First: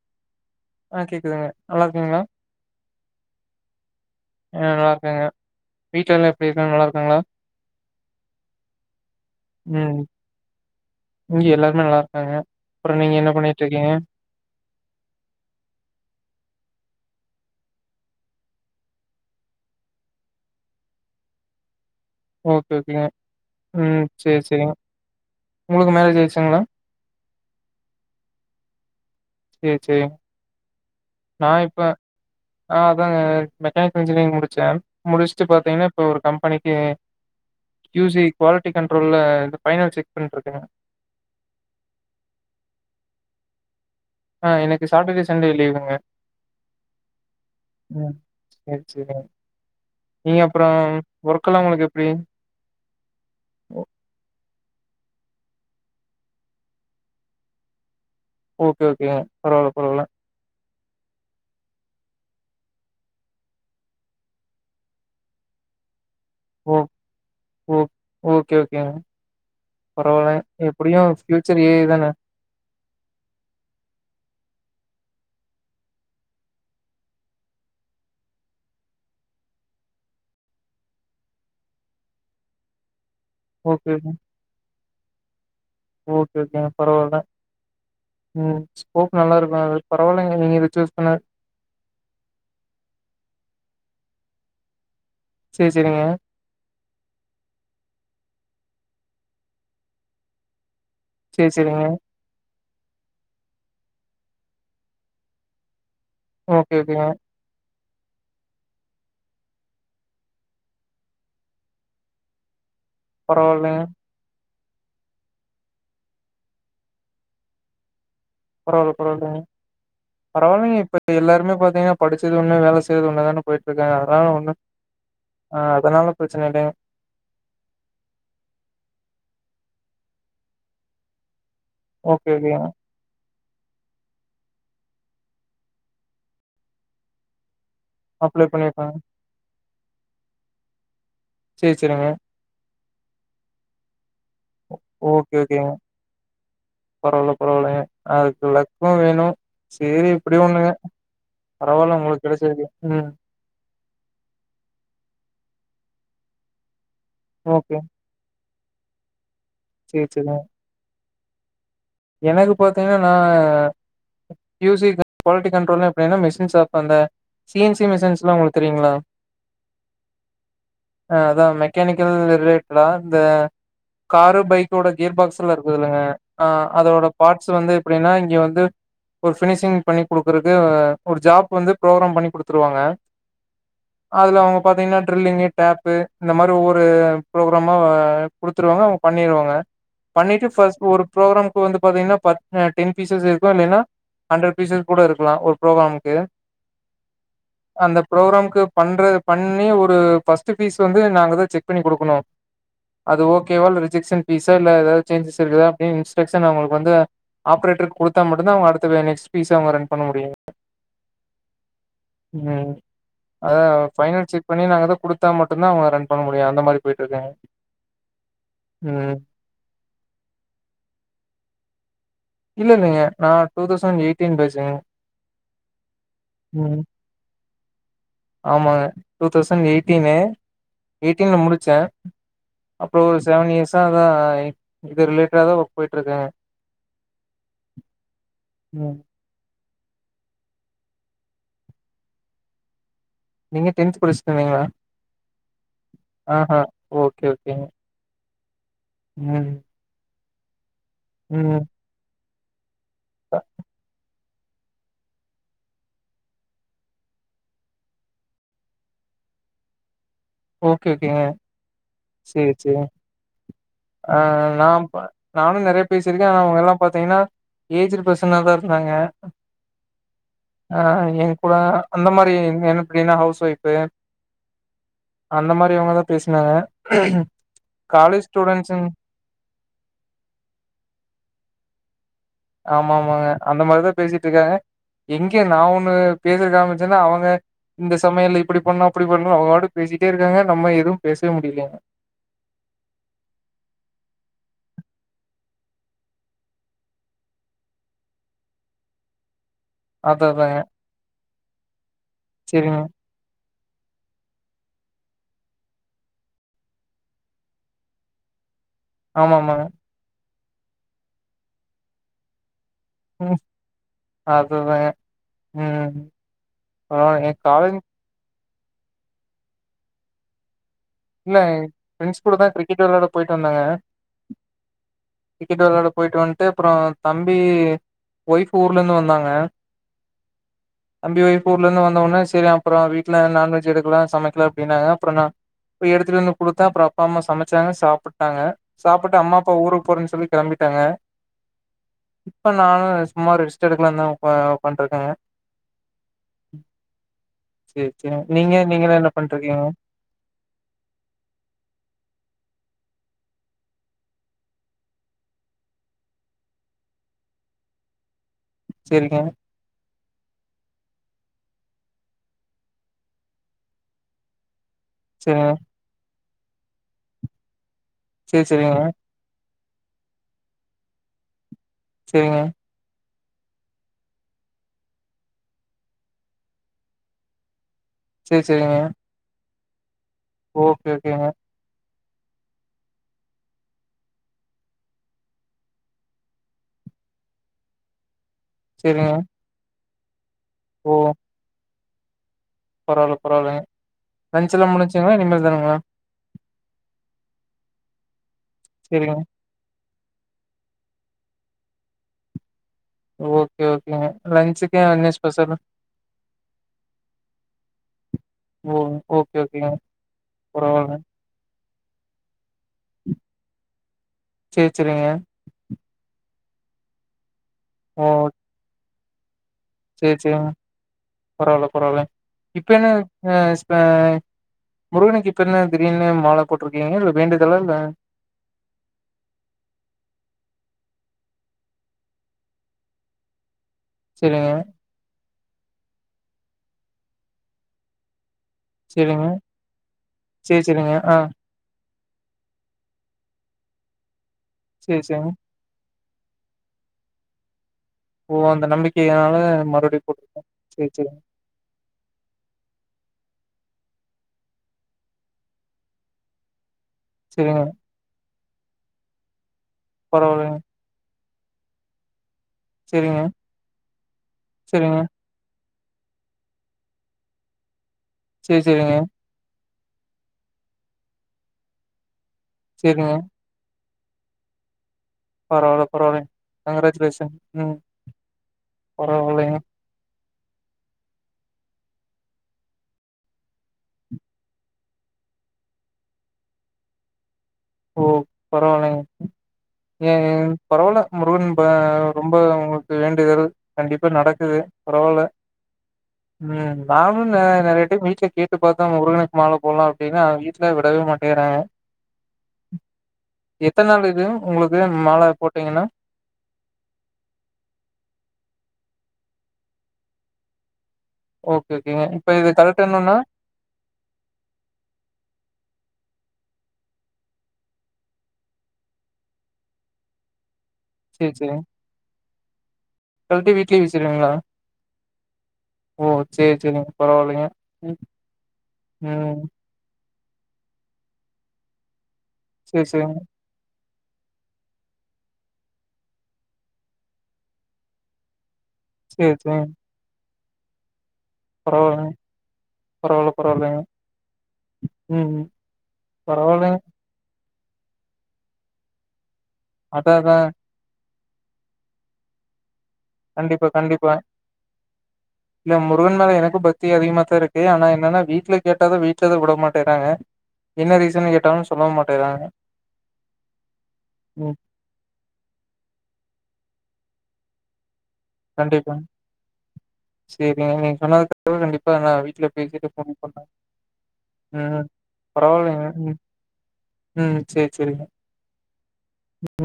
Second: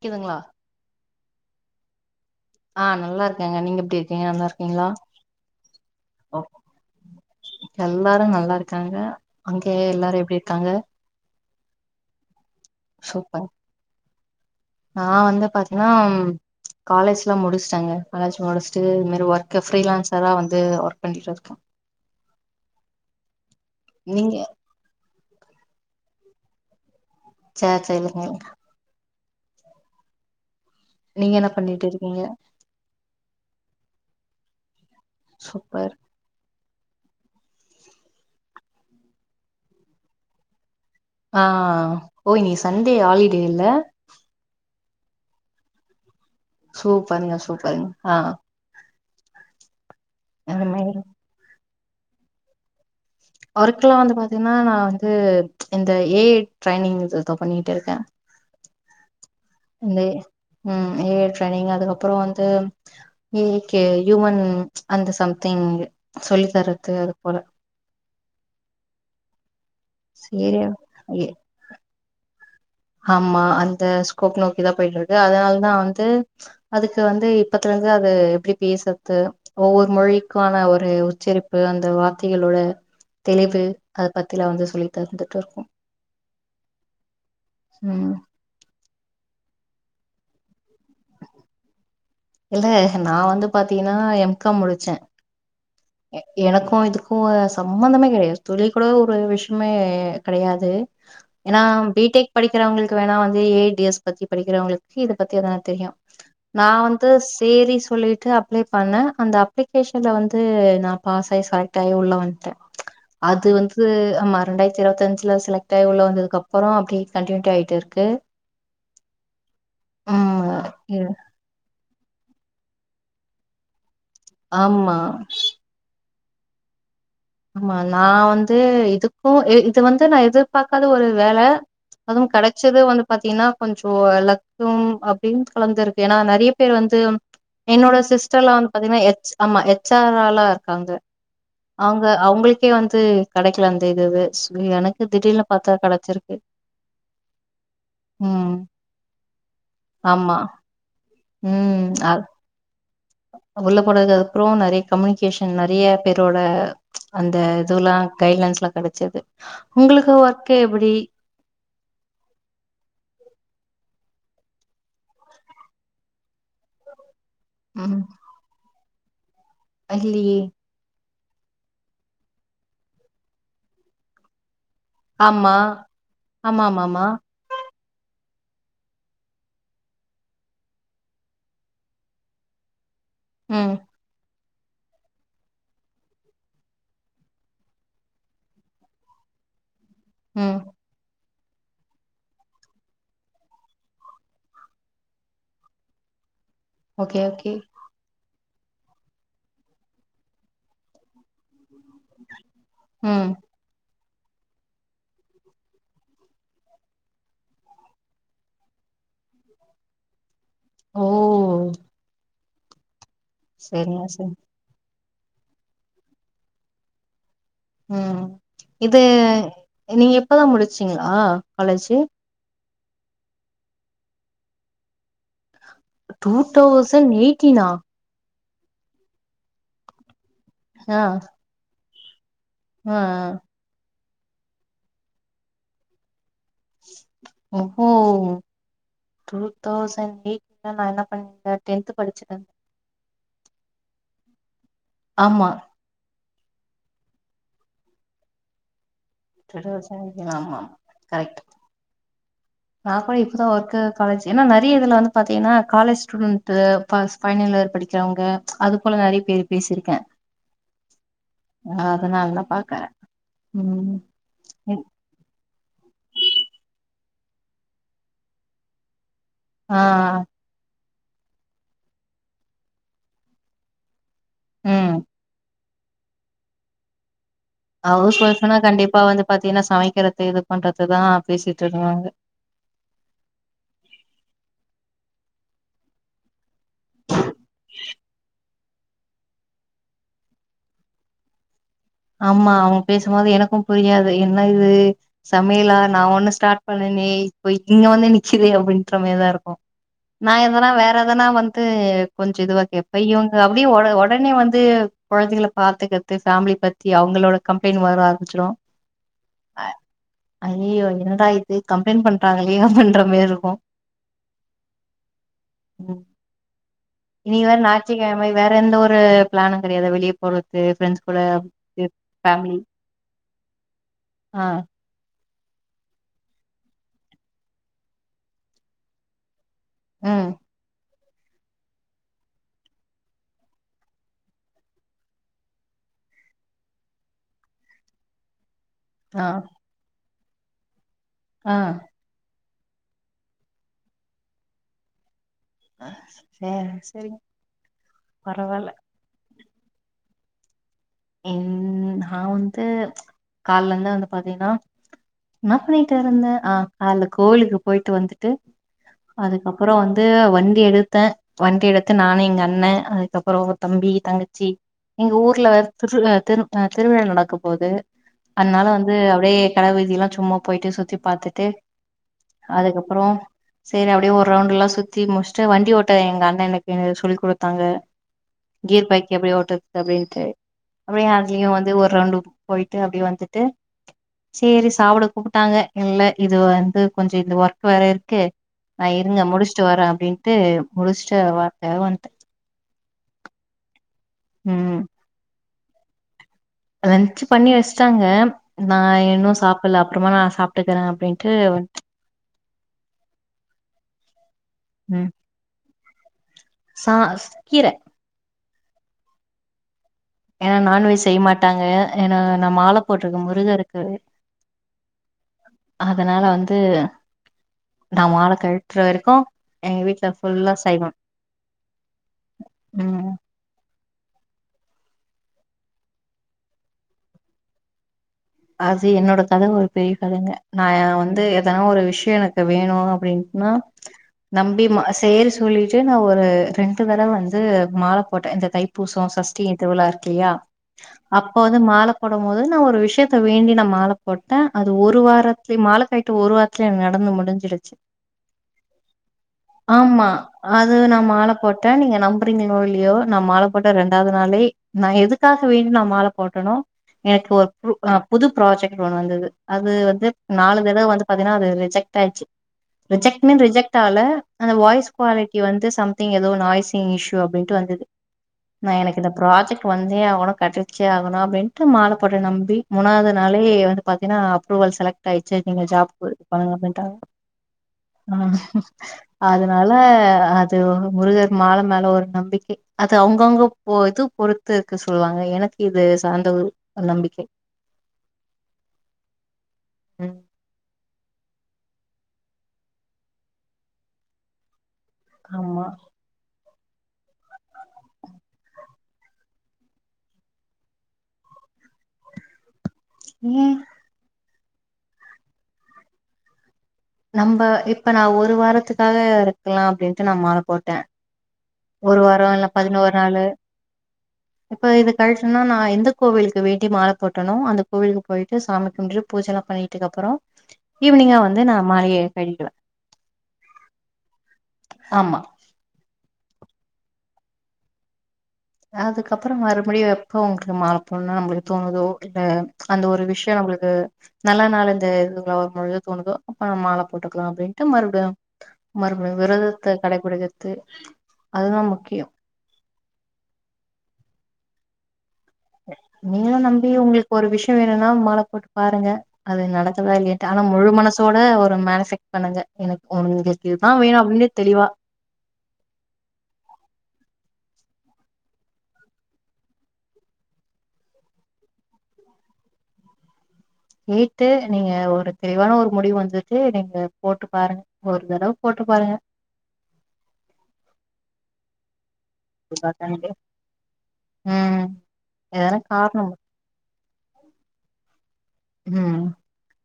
கேக்குதுங்களா ஆஹ் கேக்குதுங்க நல்லா இருக்கிங்களா ஆஹ் நல்லா இருக்கங்க நீங்க எப்டி இருக்கீங்க நல்லா ஆ இருக்கீங்ளா இருக்காங்க. வீட்ல எல்லா எப்டி இருக்காங்க நல்லா இருக்காங்களா? எல்லாரு நல்லா இருக்காங்க அங்கே ம் எல்லாரு எப்டி இருக்காங்க இங்க எல்லாருமே நல்லா இருக்காங்க அப்பற நீங்க என்ன சூப்பர் பண்ணிட்டு இருக்கீங்க நா வந்து பாத்தீங்னா காலேஜ்லா முடிச்டங்க காலேஜ் முடிச்சுட்டு இது மாரி ஒர்க்க ஃப்ரீ லான்ச் தா வந்து ஒர்க் பண்ணிட்டு இருக்கே ஓகே ஓகேங்க ம் நீங்க சேர் சேரிங்க உங்ளுக்கு மேரேஜ் ஆகிடுச்சுங்களா சே சே இல்லங்க சேரி சேரி நீங்க என்ன பண்ணிட்டு இருக்கீங்க ஆஹ் அதாங்க மெக்கானிக்கல் இன்ஜினியரிங் முடிச்சே முடிச்சுட்டு பாத்தீங்கன்னா சூப்பர் இப்ப ஒரு கம்பனி பனிக்கு கியுசி குவாலிட்டி கண்ட்ரோல பைனல் செக் பண்ணிருக்கங்க ஆன் ஓ இனிக் சண்டே ஹாலிடே இல்ல ஆன் எனக்கு சாட்டர்டே சண்டே லீவுங்க சூப்பர்ங்க சூப்பர்ங்க ஆன் செரி செரி நீங்க அந்த அப்றோம் மாரி ஒர்க்கல்லா உங்களுக்கு எப்டி ஒர்க்கலா வந்து பாத்தீங்கன்னா நா வந்து இந்த ஏஐ ட்ரைனிங் இது பண்ணிட்டு இருக்கே ஓகே ஓகேங்க பரவால இந்த பரவால ம் ஏ ஐ ட்ரைனிங் அதுகப்றோ வந்து ஏ ஐ க்கு ஹுயூமன் அந்த சம்திங் சொல்லி ஓ தரது அது போல ஓ ஓகே ஓகேங்க பரவால்ல சேரி எப்டியுன் எ ஃப்யூச்சர் ஏ ஐ தான ஆமா அந்த ஸ்கோப் நோக்கிதா போயிட்டு இருக்கு அதனாலதா வந்து அதுக்கு வந்து இப்பத்துல இந்து அது எப்டி பேசற்து ஓவ்வொரு மொழிக்கான ஒரு உச்சரிப்பு அந்த வார்த்தைகளோட தெளிவு ஓகே அத ஓகே. பத்திலா வந்து சொல்லி தந்துட்டு இருக்கோன் ஓகே ஓகேங்க பரவால்ல ம் ம் ஸ்கோப் நல்லா இருக்கு அது பரவாயில்லங்க நீங்க இத சூஸ் பண்ண இல்ல நா வந்து பாத்தீங்கனா எம் காம் முடிச்சேன் செரி செரிங்க எனக்குன் இதுக்கு சம்மந்தமே கெடையாது தொழில் கூட ஒரு விஷ்யமே கெடையாது சரி ஏனா சரிங்க. பி டெக் படிக்கிறவங்களுக்கு வேணா வந்து ஏ ஐ டி எஸ் பத்தி படிக்கிறவங்களுக்கு இத பத்தி எதனா தெரியு நா ஓகே ஓகேங்க. வந்து சேரி சொல்லிட்டு அப்ளை பண்ண அந்த அப்ளிகேஷன்ல வந்து நா பாஸ் ஆயி செலக்ட் ஆயி உள்ள வண்ட்ட அது பரவால்லங்க. வந்து ஆமா இரண்டாயிரத்தி இருவத்தஞ்சி ல செலக்ட் ஆய் உள்ள வந்ததுக்கு அப்புறோ அப்டி கண்டியூட்டி ஆயிட்டு இருக்கு பரவாயில்ல பரவில்லங்க ம் பரவாயில்லைங்க இப்ப இது எல்லாருமே பாத்தீங்கனா படிச்சது ஒன்னு வேல செய்றது ஒன்னுல தானே போயிட்டு இருக்காங்க அதனால ஒன்னு ஆமா அதனால ப்ரச்சனை இல்லைங்க ஆமா நா வந்து இதுக்குன் இது வந்து நா எதிர்பாக்காத ஒரு வேல அதுவு ஓகே ஓகேங்க. கெடைச்சது வந்து பாத்தீங்கனா கொஞ்சோ லக்கும் அப்டின் கலந்துருக்கு ஏனா நறிய பேர் வந்து என்னோட அப்ளை சிஸ்டர்ல வந்து பண்ணிருக்கங்க. பாத்தீங்கனா எச் ஆமா எச் ஆர் ஆலா இருக்காங்க சரி சரிங்க. அவ்ங்க அவுங்ளுக்கே வந்து கெடைக்கல அந்த இதுவு சொ எனக்கு திடீர்னு பாத்தா கெடைச்சிருக்கு பரவாயில்ல பரவாயில்ங்க அதுக்கு ம். லக்கும் வேணுன் செரி ஆமா. எப்டியோ ஒண்ணுங்க ம். பரவாயில்ல அ உங்களுக்கு கெடச்சிருக்கு ம் உள்ள போனது அதுக் அப்புறோ நறிய கம்யூனிகேஷன் நறிய பேரோட அந்த ஓகே. இதுல்லா கைட்லைன்ஸ்லா கெடைச்சிருக்கு சேரி உங்குளுக்கு சேரிங்க ஒர்க்கு எப்டி எனக்கு பாத்தீங்கனா நா யூசி குவாலிட்டி கண்ட்ரோல்ல எப்டின்னா மெஷின்ஸ் ஆப் அந்த சிஎன்சி மிஷின்ஸ்லா உங்களுக்கு தெரியுங்களா அ இல்லியே அ அதா மெக்கானிக்கல் ரிலேட்டடா இந்த காரு பைக் கோட கியர் ஆமா. பாக்ஸ்லா இருக்குது இல்லங்க அ ஆமாமாமா. அதோட பார்ட்ஸ் வந்து எப்டினா இங்க வந்து ஒரு ஃபினிஷிங் பண்ணி குடுக்குறது ஒரு ஜாப் வந்து ப்ரோக்ராம் பண்ணி குடுத்துருவாங்க ம் அதுல அவுங்க பாத்திங்கனா ட்ரில்லிங்கு டேப்பு இந்த மாரி ஒவ்வொரு ப்ரோக்ராமா குடுத்துருவாங்க அவங்க பண்ணிருவாங்க பண்ணிட்டு ம். ஃபர்ஸ்ட் ஒரு ப்ரோக்ராம் இப்போ வந்து பாத்திங்கனா பத் டென் பீசஸ் இருக்கும் இல்லைன்னா ஹண்ட்ரட் பீசஸ் கூட இருக்கலா ஒரு ப்ரோக்ராமுக்கு ஓகே ஓகே அந்த ப்ரோக்ராமுக்கு பண்ற பண்ணி ஒரு ஃபர்ஸ்ட் பீஸ் வந்து நாங்கதா செக் பண்ணி குடுக்குணு அது ம். ஓகேவா ரிஜெக்ஷன் பீஸா இல்ல ஏதாவது சேஞ்சஸ் இருக்குதா அப்டி டெஸ்டன் அவுங்களுக்கு வந்து ஆப்ரேட்டரு குடுத்தா மட்டுதா அவுங்க அடுத்த நெக்ஸ்ட் பீஸ அவுங்க ரன் பண்ண முடியே ஓ! ம் அத சரிங்க, சரி. ஃபைனாசீட் பண்ணி நாங்க எதா குடுத்த மாட்டுதா அவுங்க ரன் பண்ண முடிய அந்த மாரி போயிட்டு இருக்குங்க ம் இது நீங்க இப்பதா முடிச்சீங்களா காலேஜ் இல்ல இல்லைங்க நா டூ தௌசண்ட் எயிட்டீன் பேஜ்சீங்க டூ தௌசண்ட் எயிட்டீனா ஆமாங்க டூ தௌசண்ட் எயிட்டீனு ஆ எயிட்டீன்ல முடிச்ச ஆ அப்பறோ ஒரு செவன் இயர்சா தா இது ரிலேட்ட தா ஒர்க் போயிட்டுருக்க ஓஹோ ம் டூ தௌசண்ட் எயிட்ல நா என்ன பண்ணியிந்தே டென்த் படிச்சிட்ருந்த நீங்க டென்த் படிச்சிட்டு இருந்திங்களா ஆமா ஆஹா ஓகே ஓகேங்க ம் விவசாயிகளா ஆமா ஆமா கரெக்ட் ம் நா கூட அ இப்பதா வொர்க்கு காலேஜ் ஏன்னா நறைய இதுல வந்து பாத்திங்கனா காலேஜ் ஸ்டுடெண்ட்டு பஸ் ஃபைனிலியர் படிக்கிறவங்க அது போல நறைய பேரு பேசிருக்கே ஓகே ஓகேங்க. நா அதனால தா சரி பாக்க சரிங்க. ம் ஆ நா ம். நானு நறைய பேசியிருக்க ஆனா அவுங்க எல்லா பாத்திங்கன்னா ஏஜிட்டு பர்சனாதா இருந்தாங்க ஆ ஆ ஆ எங்கூட அந்த மாரி எப்டின்னா ஹவுஸ் ஒய்ஃபு ம் அந்த மாரி அவுங்கதா பேசுனாங்க ஹவுஸ் ஒய்ஃபுனா கண்டிப்பா வந்து பாத்தீங்கன்னா சமைக்கிறது இது பண்றதுதா பேசிட்டுருக்குவாங்க ஆமா ஆமாங்க அந்த மாரிதா பேசிட்டுருக்காங்க எங்கே நா ஒண்ணு பேசருக்காதுமாட் துன்னா அவுங்க இந்த சமையல் இப் இப்படி பண்ணணு அப்படி பண்ணணு அவுங்கப்பாட்டுக்கு பேசிட்டேருக்காங்க நம்ம எதுவுமா பேசவே முடியல ஆமா அவுங்க பேசும்போது எனக்கும் புரியாது என்ன இது சமையலா நா ஒண்ணு ஸ்டார்ட் பண்ணனே இப்ப இங்க வந்து நிச்சிதே அப்டின்ற மாரிதாருக்கு அத நா அதாங்க. எதனா வேற எதனா வந்து கொஞ்சோ சரிங்க. இதுவாக்கேப்பே இவுக் க அது அப்படியே ஒடனே வந்து கொழந்தைகளை பாத்துக்கத்து ஃபேமிலி பத் தி அவுங்களோட கம்ப்ளெயிண்ட் வர ஆரம்பிச்சிடு ஆமா ஆமாங்க அய்யயோ என்னடா இது கம்ப்ளெயிண்ட் பண்டாங்களே அவுங்க ம் அதுதாங்க ம் ஆ எங் இனி காலேஜ் [unintelligible] வேற எந்த ஒரு பிளானு கீடையாதா வெளியே போறது ஃப்ரெண்ட்ஸ் கூட இல்ல ஃப்ரெண்ட்ஸ் கூட தா ஃபேமிலி கிரிக்கெட் வெளையாட போயிட்டு வந்தங்க ஆ கிரிக்கெட் வெள்ளாட போயிட்டு வந்துட்டு அப்புறோ தம்பி ஒய்ஃப் ஊர்ல இருந்து வந்தாங்க ம் தம்பி ஓய்ஃப் ஊர்ல இருந்து வந்தோன செரி அப்பறொ வீட்டுல நான்வெஜ் எடுக்கலா சமைக்கலா அப்டினாங்க அப்புறொ நா போய் எடுத்துட்டு வந்து குடுத்தா அப்பறொ அப்பா அம்மா சமைச்சாங்க சாப்புட்டாங்க சாப்புட்டு ஆ அம்மா அப்பா ஊருக்கு போறேன்னு சொல்லி கெளம்பிட்டாங்க அ இப்ப நானு சும்மா ரெஸ்ட் எடுக்கலாந் தா உக்கா உக்காந்ட் இருக்கேங்க [unintelligible] சேரி சேரிங்க நீங்க பரவால்ல நீங்கலா என்ன பண்ட்ருக்கீங்க ம் நா வந்து கால்ல இருந்து வந்து பாத்திங்கன்னா என்ன பண்ணிட்டு இருந்தே ஆ கால்ல கோயிலுக்கு போயிட்டு வந்துட்டு சேரிங்க அதுக்கப் பறோ வந்து வண்டி எடுத்தே வண்டி எடுத்து நானு எங்க அண்ணே அதுக்கப்பறொ தம்பி தங்க ச்சி எங்க ஊர்ல சேரிங்க திருவ்லா திரு திருவிழா நடக்க போது சேரி அதுனால சேரிங்க வந்து அப்டியே கட வீதியெல்லா சும்மா போயிட்டு சுத்தி பாத்துட்டு சேரிங்க அதுக்கப்பறோ சேரி அப்டியே ஒரு ரவுண்ட் எல்லா சுத்தி முட்ச்ட்டு வண்டி ஓட்ட எங்க அண்ணே எனக்கு சொல்லி குடுத்தாங்க சேரி சேரிங்க கீர் பைக் எப்டி ஓட்றது அப்டின்ட்டு ஓகே அப்டியே ஓகேங்க அதுலியு வந்து ஒரு ரவுண்டு போயிட்டு அப்டியே வந்துட்டு சேரி சாப்புட கூப்புட்டாங்க இல்ல இது வந்து கொஞ்சொ இந்த ஒர்க் வேற இருக்கு நா சேரிங்க இருங்க முடுச்ட்டு வறே அப்டின்ட்டு ஓ முடுச்ட்டு [unintelligible] வந் பரவால்ல பரவால்லெங்க லன்ஞ் எல்லா ம் முடுன்ச்சிங்ளா இனிமேல் தானுங்ளா லன்ச்சு பண்ணி வெச்டாங்க நா சேரிங்க இன்னு சாப் புட்ல அப்றமா நா சாப்ட்டுக்குறே அப்டின்ட்டு வந் ஓகே ஓகேங்க லன்ச்சுக்கு ம் என்ன ஸ்பெஷலு சா கீர ஓ ஓகே ஓகேங்க ஏனா பரவால்ல நான்வெஜ் செய்ய மாட்டாங்க ஏனா நா மால போட்ருக்க முருகருக்கு சேரி சேரிங்க அதனால வந்து நா ஓ மால கழட்ற வர்க்கு சேரி சேரிங்க பரவால்ல பரவால்ல இப்ப என்ன ம் அ இப்ப முருகனுக்கு இப்ப என்ன திடீர்னு மால போட்ருக்கீங்க இல்ல வேண்டுதலா இல்ல அது என்னோட கத ஒரு பெரிய கதெங்க நா வந்து எதா ஒரு விஷ்யொ எனக்கு வேனு அப்டின்னா சேரிங்க நம்பி சேரி சொல்லிட்டு நா ஒரு ரெண்டு தட வந்து மால போட்டே இந்த தை பூசொ சேரிங்க சஷ்டிய திருவுழா இருக்கில்யா சேரி சேரிங்க ஆ அப்போ மால போடம் போது நா ஒரு விஷ்யத்த வேண்டி நா மால போட்டே அது ஒரு சேரி சேரிங்க வாரத் [unintelligible] மால கழட்ற ஒரு வாரத்லே என்க் நடந்து முடுஞ்சிருச்சு ஓ அந்த நம்பிக்கையினால மறுபடியு ஆமா போட்ருக்க அது சேரி நா சேரிங்க மால போட் ட்ட நீங்க நம்புறீங்களோ இல்லையோ நா மால போட்ட ரெண்டாது நாளே நா எதுக்காக வேண்டி நா மால போட்டனோ எனக்கு ஒரு சேரிங்க பு புது ப்ராஜெக்ட் ஒன்னு வந்தது அது வந்து பரவால்லங்க நாலு தடவ வந்து பாத்திங்னா அது ரிஜெக்ட் ஆய்ர்சு சேரிங்க ரிஜெக்ட்னு ரிஜெக்ட் ஆகல அந்த வாய்ஸ் சேரிங்க குவாலிட்டி டிஸவந்து சம்திங் ஏதோ நாய்ஸ்ஸிங் இஷ்யூ அப்டின்ட்டு வந்தது சேரி நா சேரிங்க எனக்கு இந்த ப்ராஜெக்ட் வந்தே ஆகணு கெடச்சே ஆகணு அப்டின்ட்டு மால போட்டெ நம்பி முனாது சேரிங்க நாளே எ வந்து பாத்தினா அப்ரூவல் செலக்ட் ஆய்ச்சு நீங்க பரவால்ல ஜாப் பரவால்லைங்க பண்ணுங்க அப்டின்டாங்க கங்ராஜுலேஷன் ம் ம் பரவால்லைங்க அதுனால ஆ அது முருகர் மால மேல ஒரு நம்பிக்கை அது அவுங்கவுங்க இது பொறுத் த்து இருக்கு சொல்லுவாங்க எனக்கு இது சார்ந்த ஒரு நம்பிக்கை ஓ பரவால்லங்க ஏ ம் பரவால்ல முருகன் இப்ப ரொம்ப உங்களுக்கு வேண்டுதல் கண்டிப்பா நடக்குது பரவால்ல ஆமா ம் நானும் நெறையா டைம் வீட்ல கேட்டு பாத்தே முருகனுக்கு மால போட்லா அப்டினு ஆனா வீட்ல விடவே மாட்டேங்கிறாங்க ம் எத்தனநாள் இது உங்களுக்கு மால போட்டீங்கன்னா நம்ப இப்ப நா ஒரு வாரத்துக்காக இருக்கலா அப்டின்டு நா மால போட்டே ஓ ஒரு வாரோ இல்ல பதினோரு நாளு இப்ப இது கழட்டுனா நா எந்த கோவிலுக்கு வேண்டி மால போட்டேனோ அந்த கோவிலுக்கு போயிட்டு சாமி கும்பிட்டு பூஜெல்லா பண்ணிட்டுக்கு அப்புறோ ஈவினிங்கா சரி வந்து நா சரிங்க. மாலய கழட்டிருவே கழட்டி வீட்லயே வெச்சிருவீங்களா ஆமா ஓ சேரி சேரிங்க பரவாயில்லைங்க ம் அதுக்கப்புறோ ம் மறுபடியு எப்ப உங்களுக்கு மால போட்ணும்னு நம்மளுக்கு தோணுதோ இல்ல அந்த சரி ஒரு சரிங்க. விஷ்யோ நம்ளுக்கு நல்ல நாள் இந்த இது எல்லா வரும் பொழுது தோணுதோ ஆ மால போட்டுக்கலாம் அப்டின்டு மறுபடியு மறுபடியு சரி சரிங்க. விரதத்த கடைப்பிடிக்கிற்து பரவால்லங்க பரவால்ல பரவால்லங்க ம் நீங்களு நம்பி பரவாயில்லங்க. உங்களுக்கு ஒரு விஷ்யோ வேணும்னா மால போட்டு பாருங்க அது நடக் அதா அதான் [unintelligible] ஆனா அதான். முழு மனசோட ஒரு மேனுஃபெக்ட் பண்ணுங்க எனக்கு உங்களுக்கு கண்டிப்பா இதுதா வேணு கண்டிப்பா. அப்டின்னு தெளிவா இல்ல முருகன் மேல எனக்கு பக்தி அதிகமா தா இருக்கு ஆனா என்னனா வீட்ல கேட்டாதா வீட்டு்லதா விட மாட்டேறாங்க என்ன ரீசன் கேட்டாலு சொல்ல மாட்டேறாங்க கேட்டு ம் நீங்க ஒரு தெளிவான ஒரு முடிவு வந்துட்டு நீங்க போட்டு பாருங்க ஒரு தடவ போட்டு பாருங்க கண்டிப்பாங்க சேரிங்க நீ சொன்னதுக்காகவே கண்டிப்பா நா வீட் ல கண்டிப்பா பேசிட்டு கண்டிப்பா. போன் பண்ண ம் எதனா பரவால்லங்க காரணம் ம் சேர் சேரிங்க ம்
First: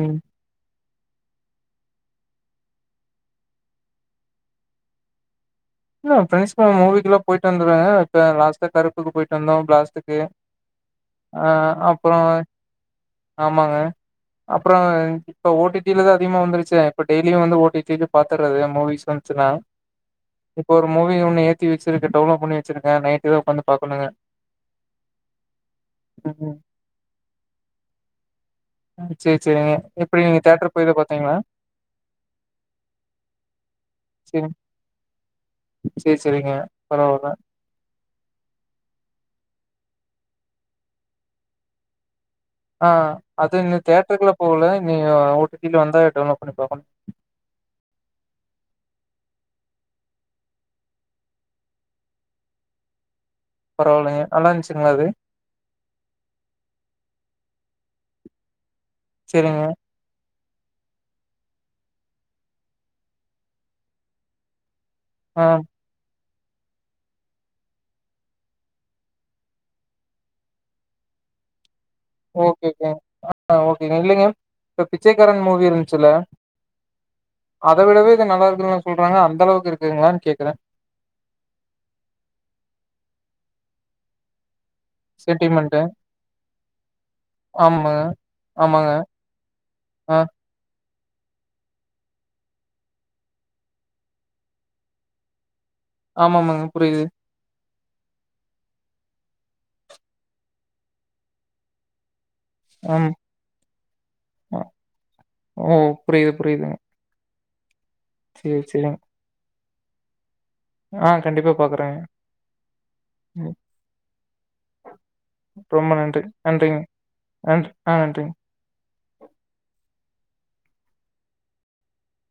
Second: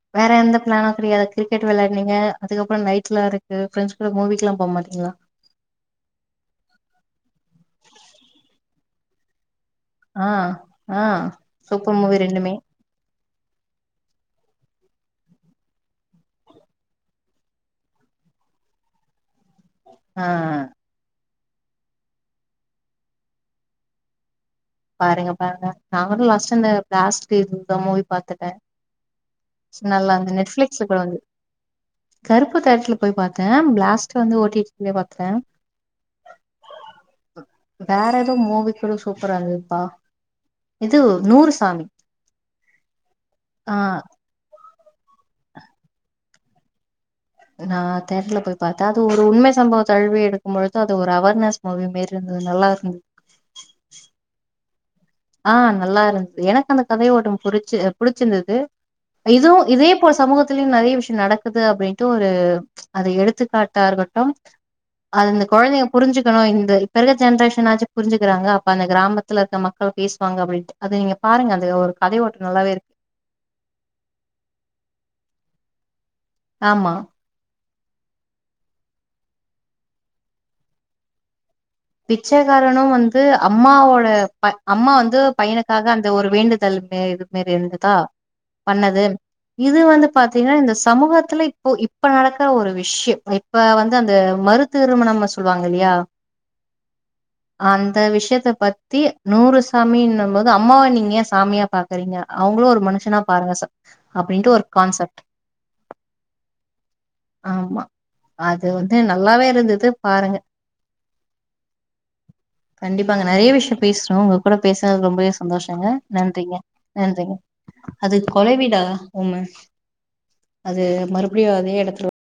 ம் வேற எந்த [unintelligible] கிரிக்கெட் வெளையாட்னீங்க அதுக்கப்றோ நைட்லா இருக்கு ஃப்ரெண்ட்ஸ் கூட மூவிக்கலா போக மாட்டீங்களா இல்ல ஃப்ரண்ட்ஸ் கூட மூவிக்கெல்லா போயிட்டு வந்துருவே இப்ப லாஸ்டா கருப்புக்கு போயிட்டு வந்தோ ப்ளாஸ்ட்டுக் ஆ ஆ சூப்பர் மூவி அப்றோங்க ரெண்டுமே ஆமாங்க அப்றோ ங் இப்ப ஓடி டி ல தா அதிகமா வந்துருச்சே இப்ப டெய்லியு வந்து ஓ டி டி லயே பாத்துறது மூவிஸ் வந்துச்சுன்னா ஆ இப்போ ஒரு மூவி ஒன்னு ஏத்தி வச்சிருக்கு டவுன்லோட் பண்ணி வச்சிருக்கே நைட்டு தா உக்காந்து பாக்கணுங்க பாருங்க பாருங்க நாங்களு லாஸ்ட் ம் அந்த பிளாஸ்ட் மூவி பாத்துட்டே சேர் சேரிங்க நல்லா எப்டி இந்த நீங்க தியேட்டர் நெட்ஃபிளிக்ஸ்ல போயி தா கூட வந்து பாத்தீங்களா கருப்பு தியேட்டர்ல போயி பாத்தே பிளாஸ்ட்டு வந்து ஓ டி டி லே பாத்துட்டே சேர் சேரிங்க பரவால்ல வேற எதோ மூவிக்கூட சூப்ராயிந்ததுபா இது நூறு சாமி ஆ அது ஆ இன்னு தேட்ருக்குள்ள போகல இன்னி ஓ டி டி ல வந்தா டவுன்லோட் பண்ணிப்பே நா தேட்ருல போய் பாத்தே அது ஒரு உண்மை சம்பவத்தழுவி எடுக்கும் பொழுது அது ஒரு அவார்னஸ் மூவி மாரி இருந்துது நல்லா இருந்தது பரவாயில்லங்க நல்லா இருந்துச்சிங்ளா அது ஆ நல்லா இருந்துது எனக்கு அந்த கதையோட புடிச்சு புடிச்சிருந்தது இதுவு சேரிங்க இதே இப்போ சமூகத்திலியோ நெறையா விஷியோ நடக்குது அப்டின்டு ஒரு அது எடுத்துக்காட்டா இருக்கட்டு அது ஆ அந்த கொழந்தைங்க புரிஞ்சுக்கணு இந்த இப்ப இருக்க ஜென்ரேஷனாச்சி புரிஞ்சிக்குறாங்க அப்ப அந்த கிராமத்துல இருக்க மக் க பேசுவாங்க அப்டின்டு அத நீங்க பாருங்க அது ஒரு கதையோட்டோ ஓகே நல்லாவே ஓகே இருக்கு ஆ ஓக்கேங்க இல்லங்க இப்ப பிச்சைக்காரன் மூவி இருந்ச்சில்ல ஆமா அத விடவே இது நல்லா இருக்குனு சொல்றாங்க அந்தளவுக் இருக்குங்ளான் கேக்றே பிச்சைக்காரனு வந்து அம்மாவோட ப அம்மா வ வந்து சென்டிமெண்ட்டு பையனுக்காக அந்த ஒரு வேண்டுதல் இதுமே இதுமேரி இருந்துதா ஆமாங்க ஆமாங்க பண்ணது இது வந்து ஆ பாத்தீங்னா இந்த ஸ் சமூகத்துலே இப்போ இப்ப நடக்குற ஒரு விஷ்யோ இப்ப வந்து அந்த மறு திருமணம் சொல்லுவாங்க இல்லையா ஆமாமாங்க புரியுது அந்த விஷ்யத்த பத்தி நூறு சாமின்னும் போது அம்மாவ நீங்க ஏ சாமிய பாக் குரிங்க அவுங்களு ஒரு ஆம் மனுஷனா பாருங்க ச அப்டின்ட்டு ஒரு கான்செப்ட் ஓ புரியுது புரியுதுங்க ஆமா சேரி அது சேரிங்க வந்து நல்லாவே இருந்துது பாருங்க ஆ கண்டிப்பா பாக்குறேங்க கண்டிப்பாங்க நெறைய ம், விஷ்யோ பேசுனோ உங்க கூட பேசுனது ரொம்பவே சந்தோஷங்க ரொம்ப நன்றி நன்றிங்க நன்றிங்க நன்றி ஆ அது நன்றிங்க கொலைவீடா உம அது மறுபடியு அதே எடத்துல